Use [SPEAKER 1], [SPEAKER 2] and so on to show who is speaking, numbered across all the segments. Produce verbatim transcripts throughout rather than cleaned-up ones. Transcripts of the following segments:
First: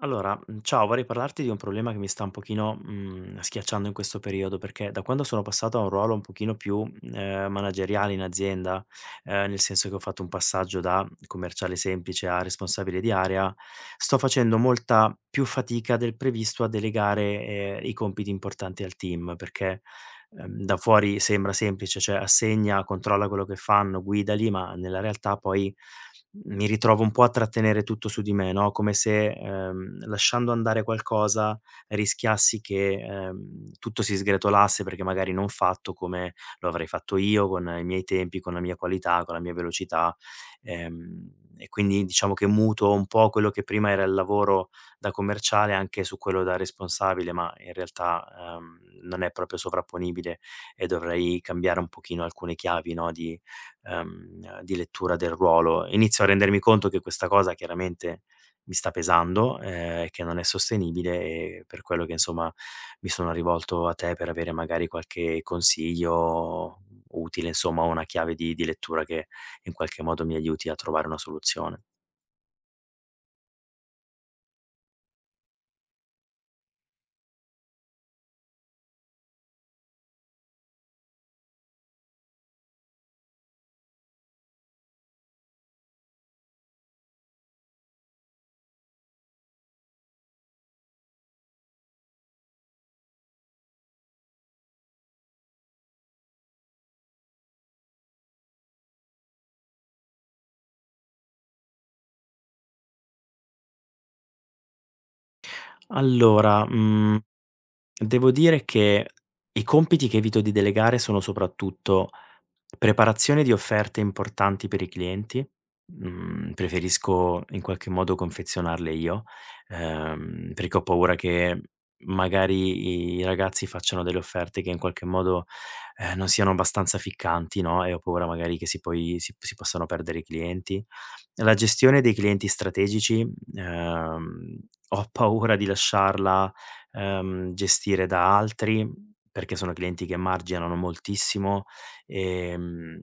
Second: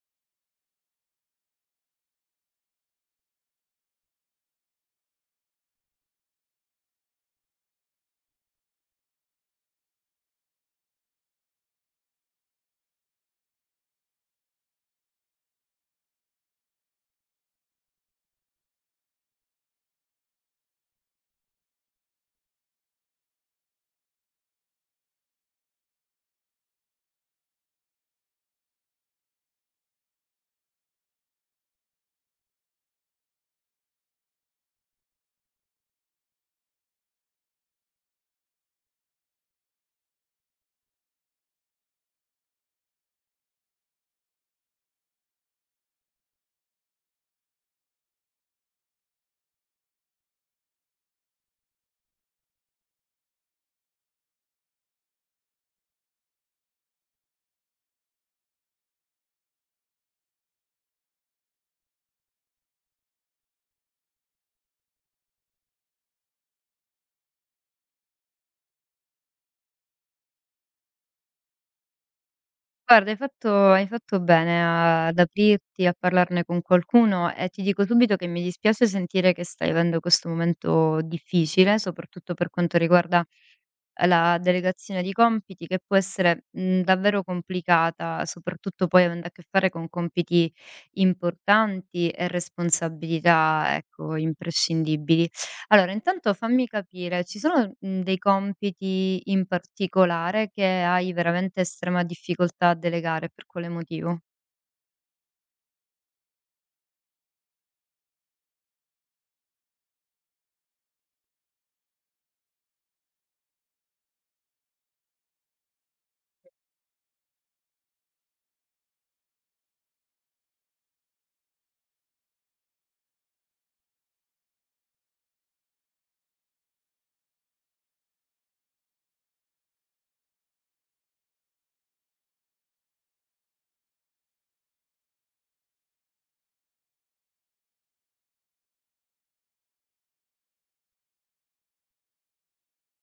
[SPEAKER 1] Allora, mhmm, ciao, vorrei parlarti di un problema che mi sta un pochino, mhmm, schiacciando in questo periodo, perché da quando sono passato a un ruolo un pochino più, ehm, manageriale in azienda, ehm, nel senso che ho fatto un passaggio da commerciale semplice a responsabile di area, sto facendo molta più fatica del previsto a delegare, ehm, i compiti importanti al team, perché ehm, da fuori sembra semplice, cioè assegna, controlla quello che fanno, guidali, ma nella realtà poi mi ritrovo un po' a trattenere tutto su di me, no? Come se ehm, lasciando andare qualcosa rischiassi che ehm, tutto si sgretolasse perché magari non fatto come lo avrei fatto io, con i miei tempi, con la mia qualità, con la mia velocità. Ehm, e quindi diciamo che muto un po' quello che prima era il lavoro da commerciale anche su quello da responsabile, ma in realtà, ehm, non è proprio sovrapponibile e dovrei cambiare un pochino alcune chiavi, no, di ehm, di lettura del ruolo. Inizio a rendermi conto che questa cosa chiaramente mi sta pesando, ehm, che non è sostenibile e per quello che, insomma, mi sono rivolto a te per avere magari qualche consiglio utile, insomma, o una chiave di di lettura che in qualche modo mi aiuti a trovare una soluzione.
[SPEAKER 2] Guarda, hai fatto hai fatto bene a ad aprirti, a parlarne con qualcuno e ti dico subito che mi dispiace sentire che stai avendo questo momento difficile, soprattutto per quanto riguarda la delegazione di compiti che può essere, mhmm, davvero complicata, soprattutto poi avendo a che fare con compiti importanti e responsabilità, ecco, imprescindibili. Allora, intanto fammi capire, ci sono, mhmm, dei compiti in particolare che hai veramente estrema difficoltà a delegare, per quale motivo?
[SPEAKER 1] Allora, mhmm devo dire che i compiti che evito di delegare sono soprattutto, preparazione di offerte importanti per i clienti, mhmm, preferisco in qualche modo confezionarle io, ehm, perché ho paura che magari i ragazzi facciano delle offerte che in qualche modo, ehm, non siano abbastanza ficcanti, no, e ho paura magari che si poi si si possano perdere i clienti. La gestione dei clienti strategici, ehm, ho paura di lasciarla, ehm, gestire da altri, perché sono clienti che marginano moltissimo ehm, e mm,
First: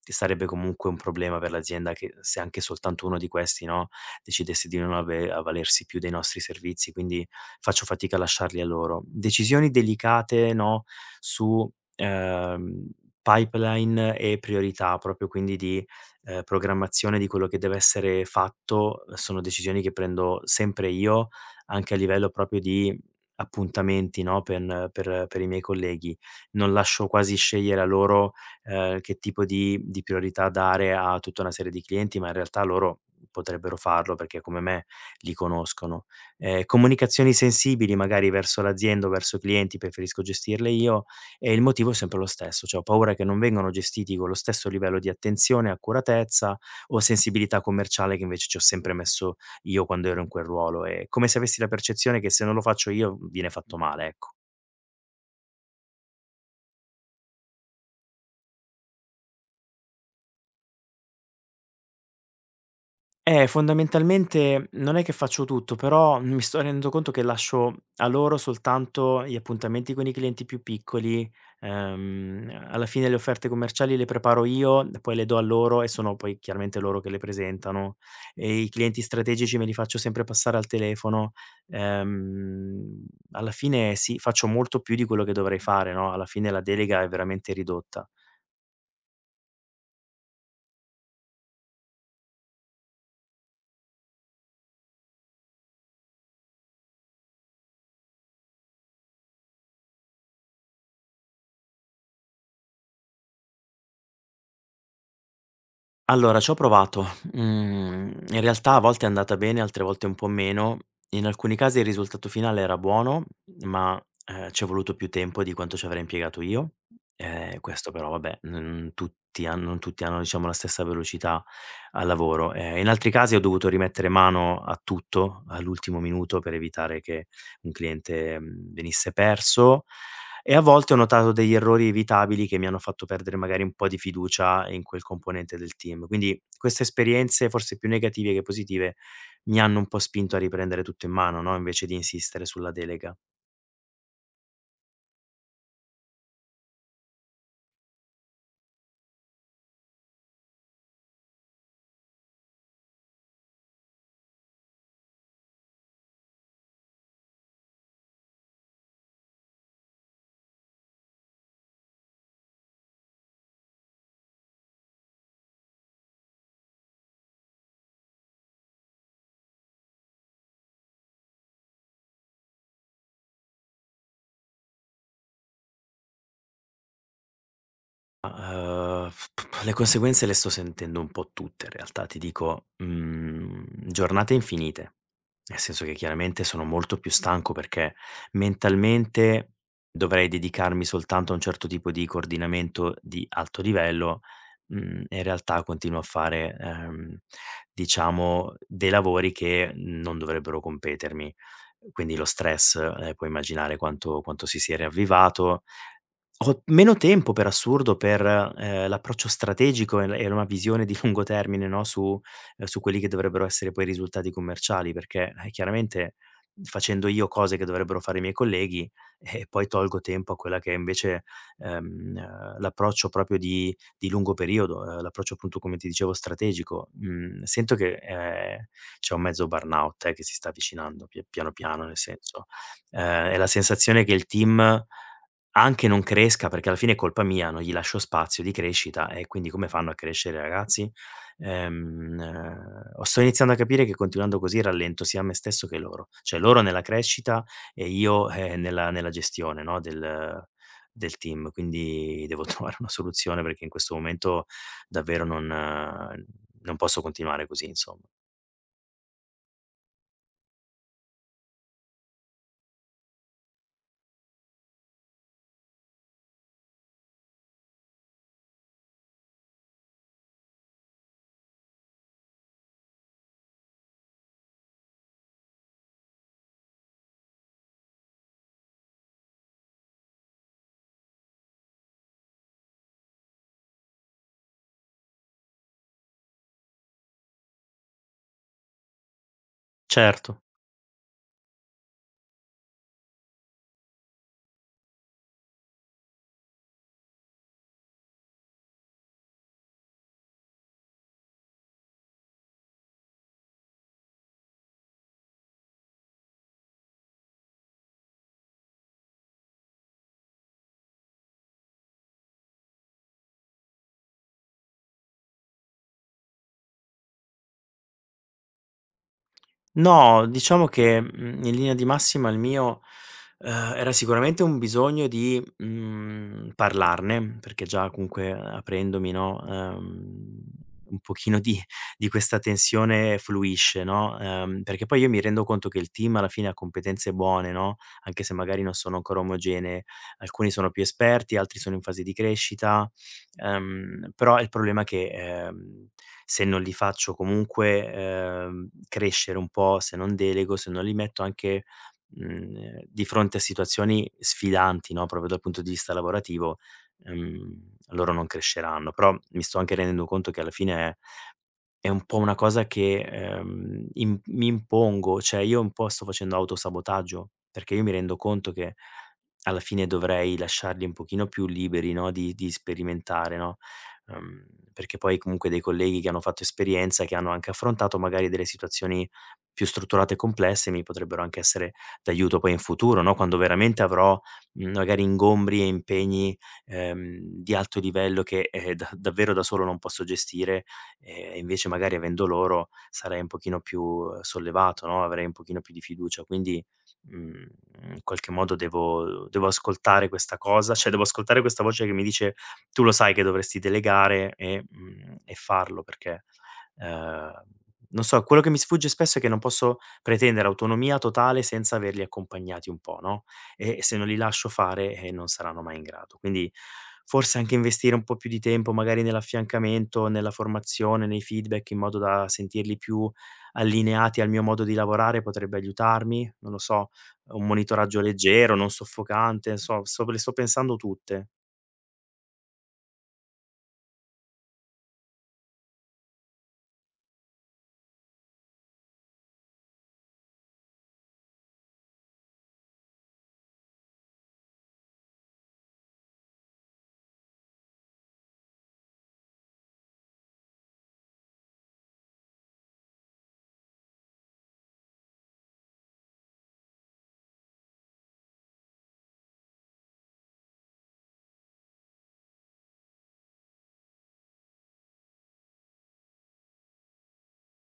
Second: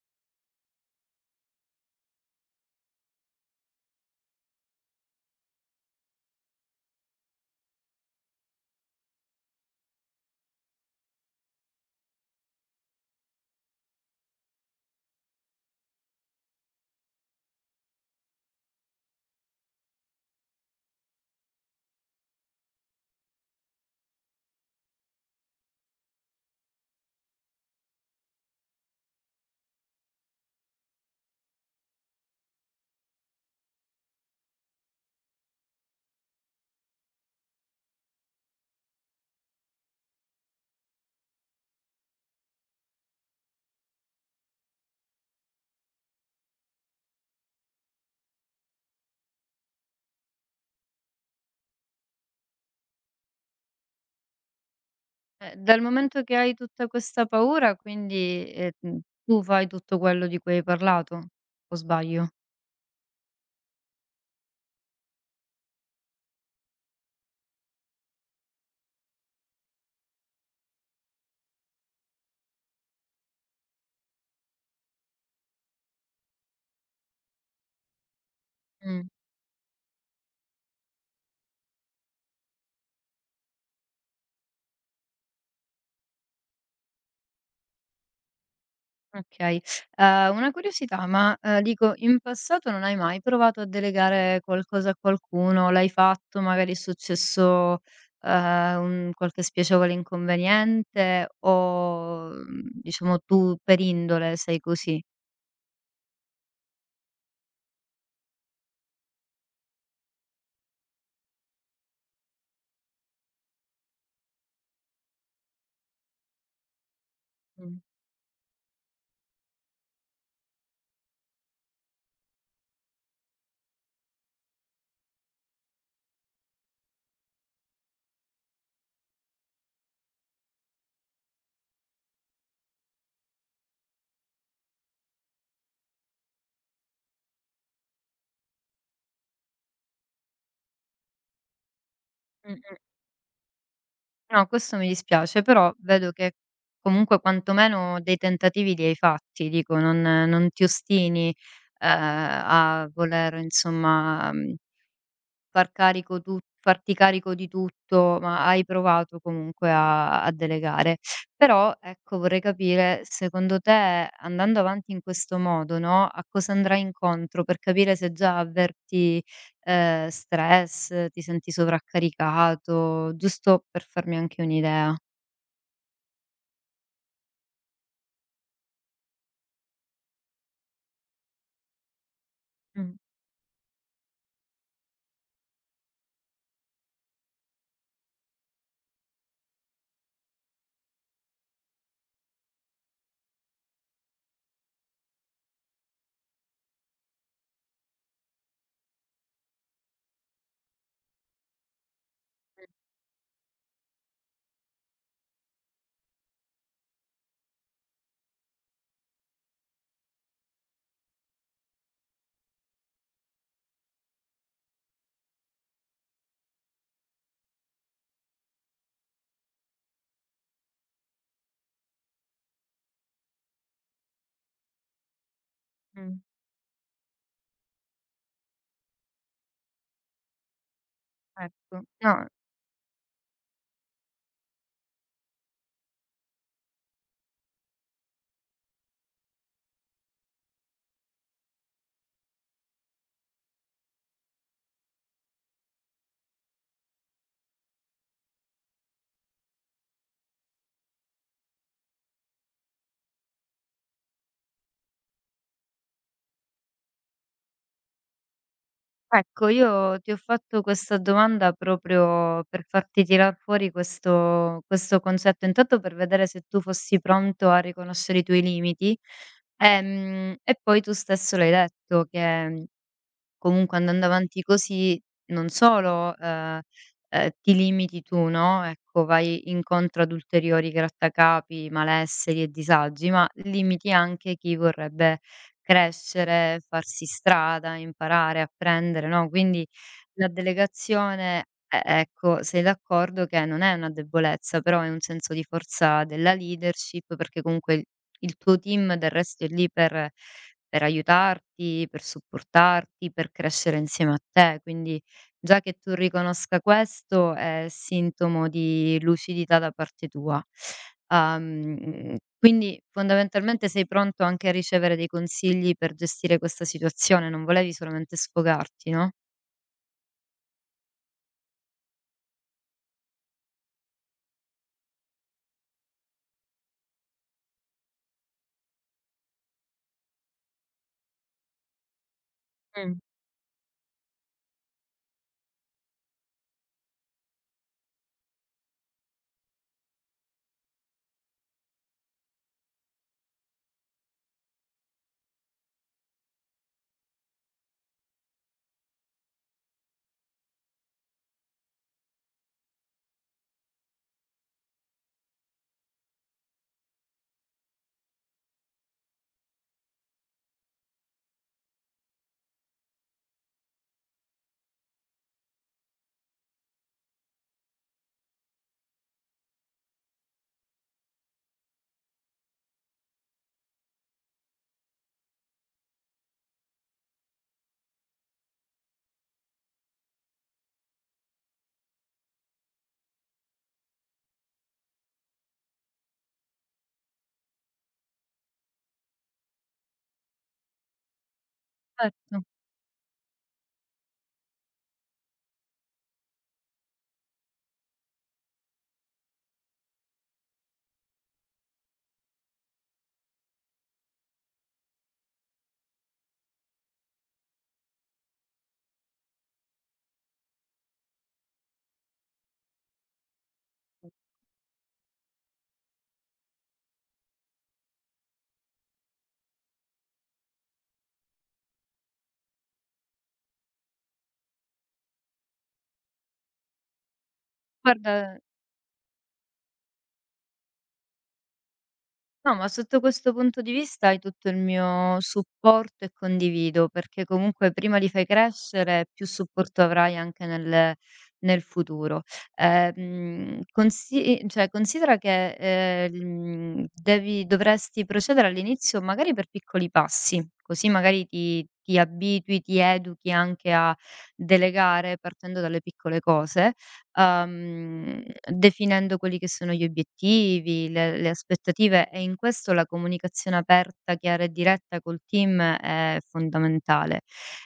[SPEAKER 1] sarebbe comunque un problema per l'azienda che se anche soltanto uno di questi, no, decidesse di non ave avvalersi più dei nostri servizi, quindi faccio fatica a lasciarli a loro. Decisioni delicate, no, su, ehm, pipeline e priorità, proprio quindi di, ehm, programmazione di quello che deve essere fatto, sono decisioni che prendo sempre io, anche a livello proprio di appuntamenti, no, pen per per i miei colleghi. Non lascio quasi scegliere a loro eh, che tipo di di priorità dare a tutta una serie di clienti, ma in realtà loro potrebbero farlo perché come me li conoscono. Ehm, comunicazioni sensibili magari verso l'azienda o verso i clienti preferisco gestirle io e il motivo è sempre lo stesso, cioè ho paura che non vengano gestiti con lo stesso livello di attenzione, accuratezza o sensibilità commerciale che invece ci ho sempre messo io quando ero in quel ruolo. È come se avessi la percezione che se non lo faccio io viene fatto male, ecco.
[SPEAKER 2] Eh, dal momento che hai tutta questa paura, quindi, ehm, tu fai tutto quello di cui hai parlato, o sbaglio?
[SPEAKER 1] Eh, fondamentalmente non è che faccio tutto, però mi sto rendendo conto che lascio a loro soltanto gli appuntamenti con i clienti più piccoli, ehm, alla fine le offerte commerciali le preparo io, poi le do a loro e sono poi chiaramente loro che le presentano. E i clienti
[SPEAKER 2] Mh.
[SPEAKER 1] strategici me li faccio sempre passare al telefono. Ehm, Alla fine sì, faccio molto più di quello che dovrei fare, no? Alla fine la delega è veramente ridotta.
[SPEAKER 2] Okay. Ehm, una curiosità, ma, ehm, dico, in passato non hai mai provato a delegare qualcosa a qualcuno? L'hai fatto, magari è successo, ehm, un qualche spiacevole inconveniente o, mhmm, diciamo tu per indole sei così?
[SPEAKER 1] Allora c'ho provato. Mhmm, in realtà a volte è andata bene, altre volte un po' meno. In alcuni casi il risultato finale era buono, ma, ehm, c'è voluto più tempo di quanto ci avrei impiegato io. Ehm,
[SPEAKER 2] Mh.
[SPEAKER 1] questo però vabbè, non tutti han non tutti hanno diciamo la stessa velocità al lavoro. Ehm, in altri casi ho dovuto rimettere mano a tutto all'ultimo minuto per evitare che un cliente, mhmm, venisse perso e a volte ho notato degli errori evitabili che mi hanno fatto perdere magari un po' di fiducia in quel componente del team. Quindi queste esperienze, forse più negative che positive, mi hanno un po' spinto a riprendere tutto in mano, no, invece di insistere sulla
[SPEAKER 2] Mh-mh.
[SPEAKER 1] delega.
[SPEAKER 2] No, questo mi dispiace, però vedo che comunque quantomeno dei tentativi li hai fatti, dico non non ti ostini, ehm, a voler insomma, mhmm far carico tu farti carico di tutto, ma hai provato comunque a a delegare. Però, ecco, vorrei capire, secondo te, andando avanti in questo modo, no, a cosa andrai incontro, per capire se già avverti, ehm, stress, ti senti sovraccaricato, giusto per farmi anche un'idea.
[SPEAKER 1] Ma, ehm, le conseguenze le sto sentendo un po' tutte in realtà, ti dico,
[SPEAKER 2] Mh,
[SPEAKER 1] mhmm, giornate infinite. Nel senso che chiaramente sono molto più stanco perché mentalmente dovrei dedicarmi soltanto a un certo tipo di coordinamento di alto livello, mhmm, e in realtà continuo a fare, ehm, diciamo dei lavori che non dovrebbero competermi. Quindi lo stress, ehm, puoi immaginare quanto quanto si sia riavvivato. Ho meno tempo per assurdo per, ehm, l'approccio strategico e l e una visione di lungo termine, no, su ehm, su quelli che dovrebbero essere poi i risultati commerciali, perché, eh, chiaramente facendo io cose che dovrebbero fare i miei colleghi, eh, poi tolgo tempo a quella che è invece, ehm, eh, l'approccio proprio di di lungo periodo, ehm, l'approccio appunto come ti dicevo
[SPEAKER 2] mh,
[SPEAKER 1] strategico. Mhmm, Sento che, ehm, c'è un mezzo burnout, eh, che si sta avvicinando pie piano
[SPEAKER 2] ecco.
[SPEAKER 1] piano, nel
[SPEAKER 2] No.
[SPEAKER 1] senso. Ehm, è la sensazione che il team anche non cresca, perché alla fine è colpa mia, non gli lascio spazio di crescita e quindi come fanno a crescere i ragazzi? Ehm, eh, Sto iniziando a capire che continuando così rallento sia me stesso che loro, cioè loro nella crescita e io, eh, nella nella gestione, no, del del team. Quindi devo trovare una soluzione perché in questo momento davvero non eh, non posso continuare così, insomma.
[SPEAKER 2] Ecco, io ti ho fatto questa domanda proprio per farti tirar fuori questo questo concetto, intanto per vedere se tu fossi pronto a riconoscere i tuoi limiti, ehm, e poi tu stesso l'hai detto che comunque andando avanti così non solo, ehm, ehm, ti limiti tu, no, ecco, vai incontro ad ulteriori grattacapi, malesseri e disagi, ma limiti anche chi vorrebbe crescere, farsi strada, imparare, apprendere, no, quindi la
[SPEAKER 1] Certo.
[SPEAKER 2] delegazione, e ecco, sei d'accordo che non è una debolezza, però è un senso di forza della leadership, perché comunque il il tuo team del resto è lì per per aiutarti, per supportarti, per crescere insieme a te. Quindi già che tu riconosca questo è sintomo di lucidità da parte tua. Uhm, quindi fondamentalmente sei pronto anche a ricevere dei consigli per gestire questa situazione, non volevi solamente sfogarti, no?
[SPEAKER 1] No, diciamo che, mhmm, in linea di massima il mio, uhm, era sicuramente un bisogno di, mhmm, parlarne, perché già comunque aprendomi, no, uhm, un pochino di di questa
[SPEAKER 2] Mh.
[SPEAKER 1] tensione fluisce, no, ehm, perché poi io mi rendo conto che il team alla fine ha competenze buone, no, anche se magari non sono ancora omogenee. Alcuni sono più esperti, altri sono in fase di crescita. Ehm, però il problema è che, ehm, se non li faccio comunque, ehm, crescere un po', se non delego, se non li metto anche, mhmm, di fronte a situazioni sfidanti, no, proprio dal punto di vista lavorativo, ehm, loro non cresceranno. Però mi sto anche rendendo conto che alla fine è un po' una cosa che, ehm, im mi impongo, cioè io un po' sto facendo autosabotaggio, perché io mi rendo conto che alla fine dovrei lasciarli un pochino più liberi, no, di di sperimentare, no, ehm, perché poi comunque dei colleghi che hanno fatto esperienza, che hanno anche affrontato magari delle situazioni più strutturate e complesse, mi potrebbero anche essere d'aiuto poi in futuro, no, quando veramente avrò, mhmm, magari ingombri e impegni, ehm, di alto livello che, ehm, da davvero da solo non posso gestire e invece magari avendo
[SPEAKER 2] Certo.
[SPEAKER 1] loro sarei un pochino più eh, sollevato, no, avrei un pochino più di fiducia. Quindi, mhmm, in qualche modo devo devo ascoltare questa cosa, cioè devo ascoltare questa voce che mi dice: "Tu lo sai che dovresti delegare e mhmm, e farlo", perché, ehm, non so, quello che mi sfugge spesso è che non posso pretendere autonomia totale senza averli accompagnati un po', no? E se non li lascio fare, eh, non saranno mai in grado. Quindi forse anche investire un po' più di tempo magari nell'affiancamento, nella formazione, nei feedback, in modo da sentirli più allineati al mio modo di lavorare potrebbe aiutarmi, non lo so, un monitoraggio
[SPEAKER 2] Guarda,
[SPEAKER 1] leggero, non soffocante, so, so- sto- le sto pensando tutte.
[SPEAKER 2] no, ma sotto questo punto di vista hai tutto il mio supporto e condivido, perché comunque prima li fai crescere, più supporto avrai anche nel nel futuro. Ehm, consi cioè considera che, ehm, il mhmm, devi dovresti procedere all'inizio magari per piccoli passi, così magari ti ti abitui, ti educhi anche a delegare partendo dalle piccole cose, uhm, definendo quelli che sono gli obiettivi, le le aspettative e in questo la comunicazione aperta, chiara e diretta col team è fondamentale.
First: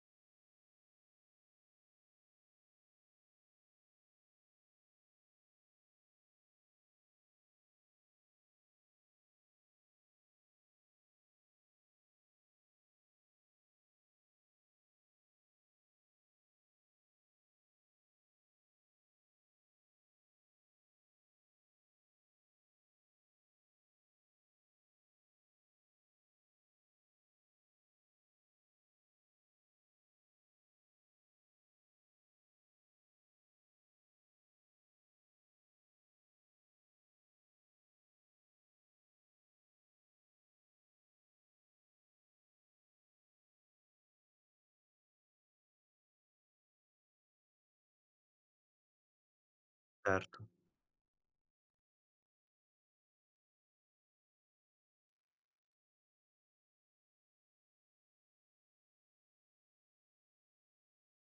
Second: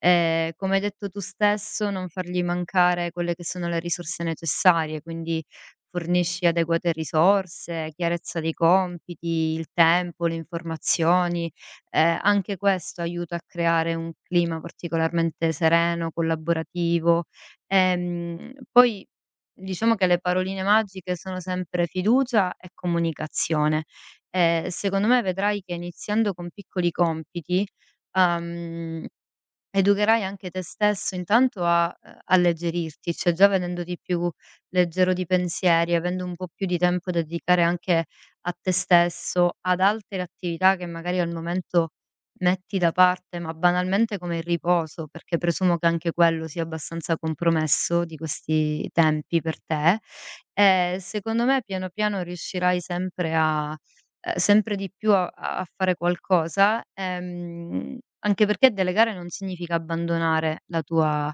[SPEAKER 2] Ehm, come hai detto tu stesso, non fargli mancare quelle che sono le risorse necessarie, quindi fornisci adeguate risorse, chiarezza dei compiti, il tempo, le informazioni. Ehm, anche questo aiuta a creare un clima particolarmente sereno, collaborativo. Ehm, poi Diciamo che le paroline magiche sono sempre fiducia e comunicazione. Ehm, secondo me vedrai che iniziando con piccoli compiti, uhm educherai anche te stesso intanto a ehm, alleggerirti, cioè già venendo di più leggero di pensieri, avendo un po' più di tempo da dedicare anche a te stesso, ad altre attività che magari al momento metti da parte, ma banalmente come il riposo, perché presumo che anche quello sia abbastanza compromesso di questi tempi per te,
[SPEAKER 1] Certo.
[SPEAKER 2] ehm, secondo me piano piano riuscirai sempre a ehm, sempre di più a a fare qualcosa, ehm, anche perché delegare non significa abbandonare la tua,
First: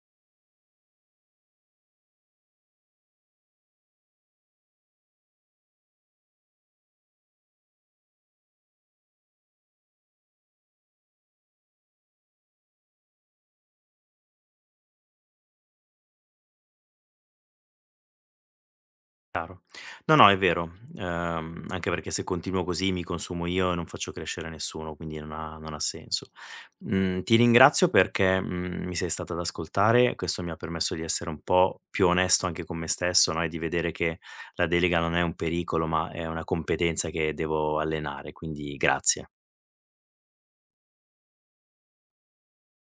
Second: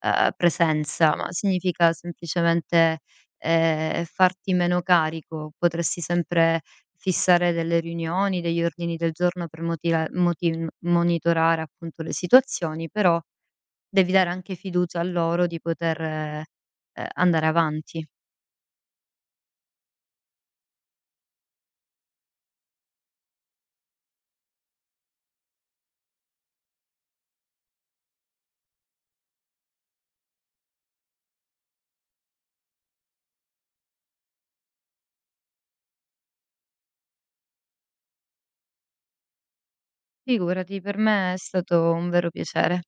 [SPEAKER 2] ehm, presenza, ma significa semplicemente, ehm, farti meno carico. Potresti sempre fissare delle riunioni, degli ordini del giorno per motira motiv monitorare appunto le situazioni, però devi dare anche fiducia a loro di poter, ehm, andare avanti.
[SPEAKER 1] No, no, è vero. Ehm, anche perché se continuo così mi consumo io e non faccio crescere nessuno, quindi non ha, non ha senso. Mm, ti ringrazio perché mm, mi sei stata ad ascoltare, questo mi ha permesso di essere un po' più onesto anche con me stesso, no? E di vedere che la delega non è un pericolo, ma è una competenza che devo allenare, quindi grazie.
[SPEAKER 2] Figurati, per me è stato un vero piacere.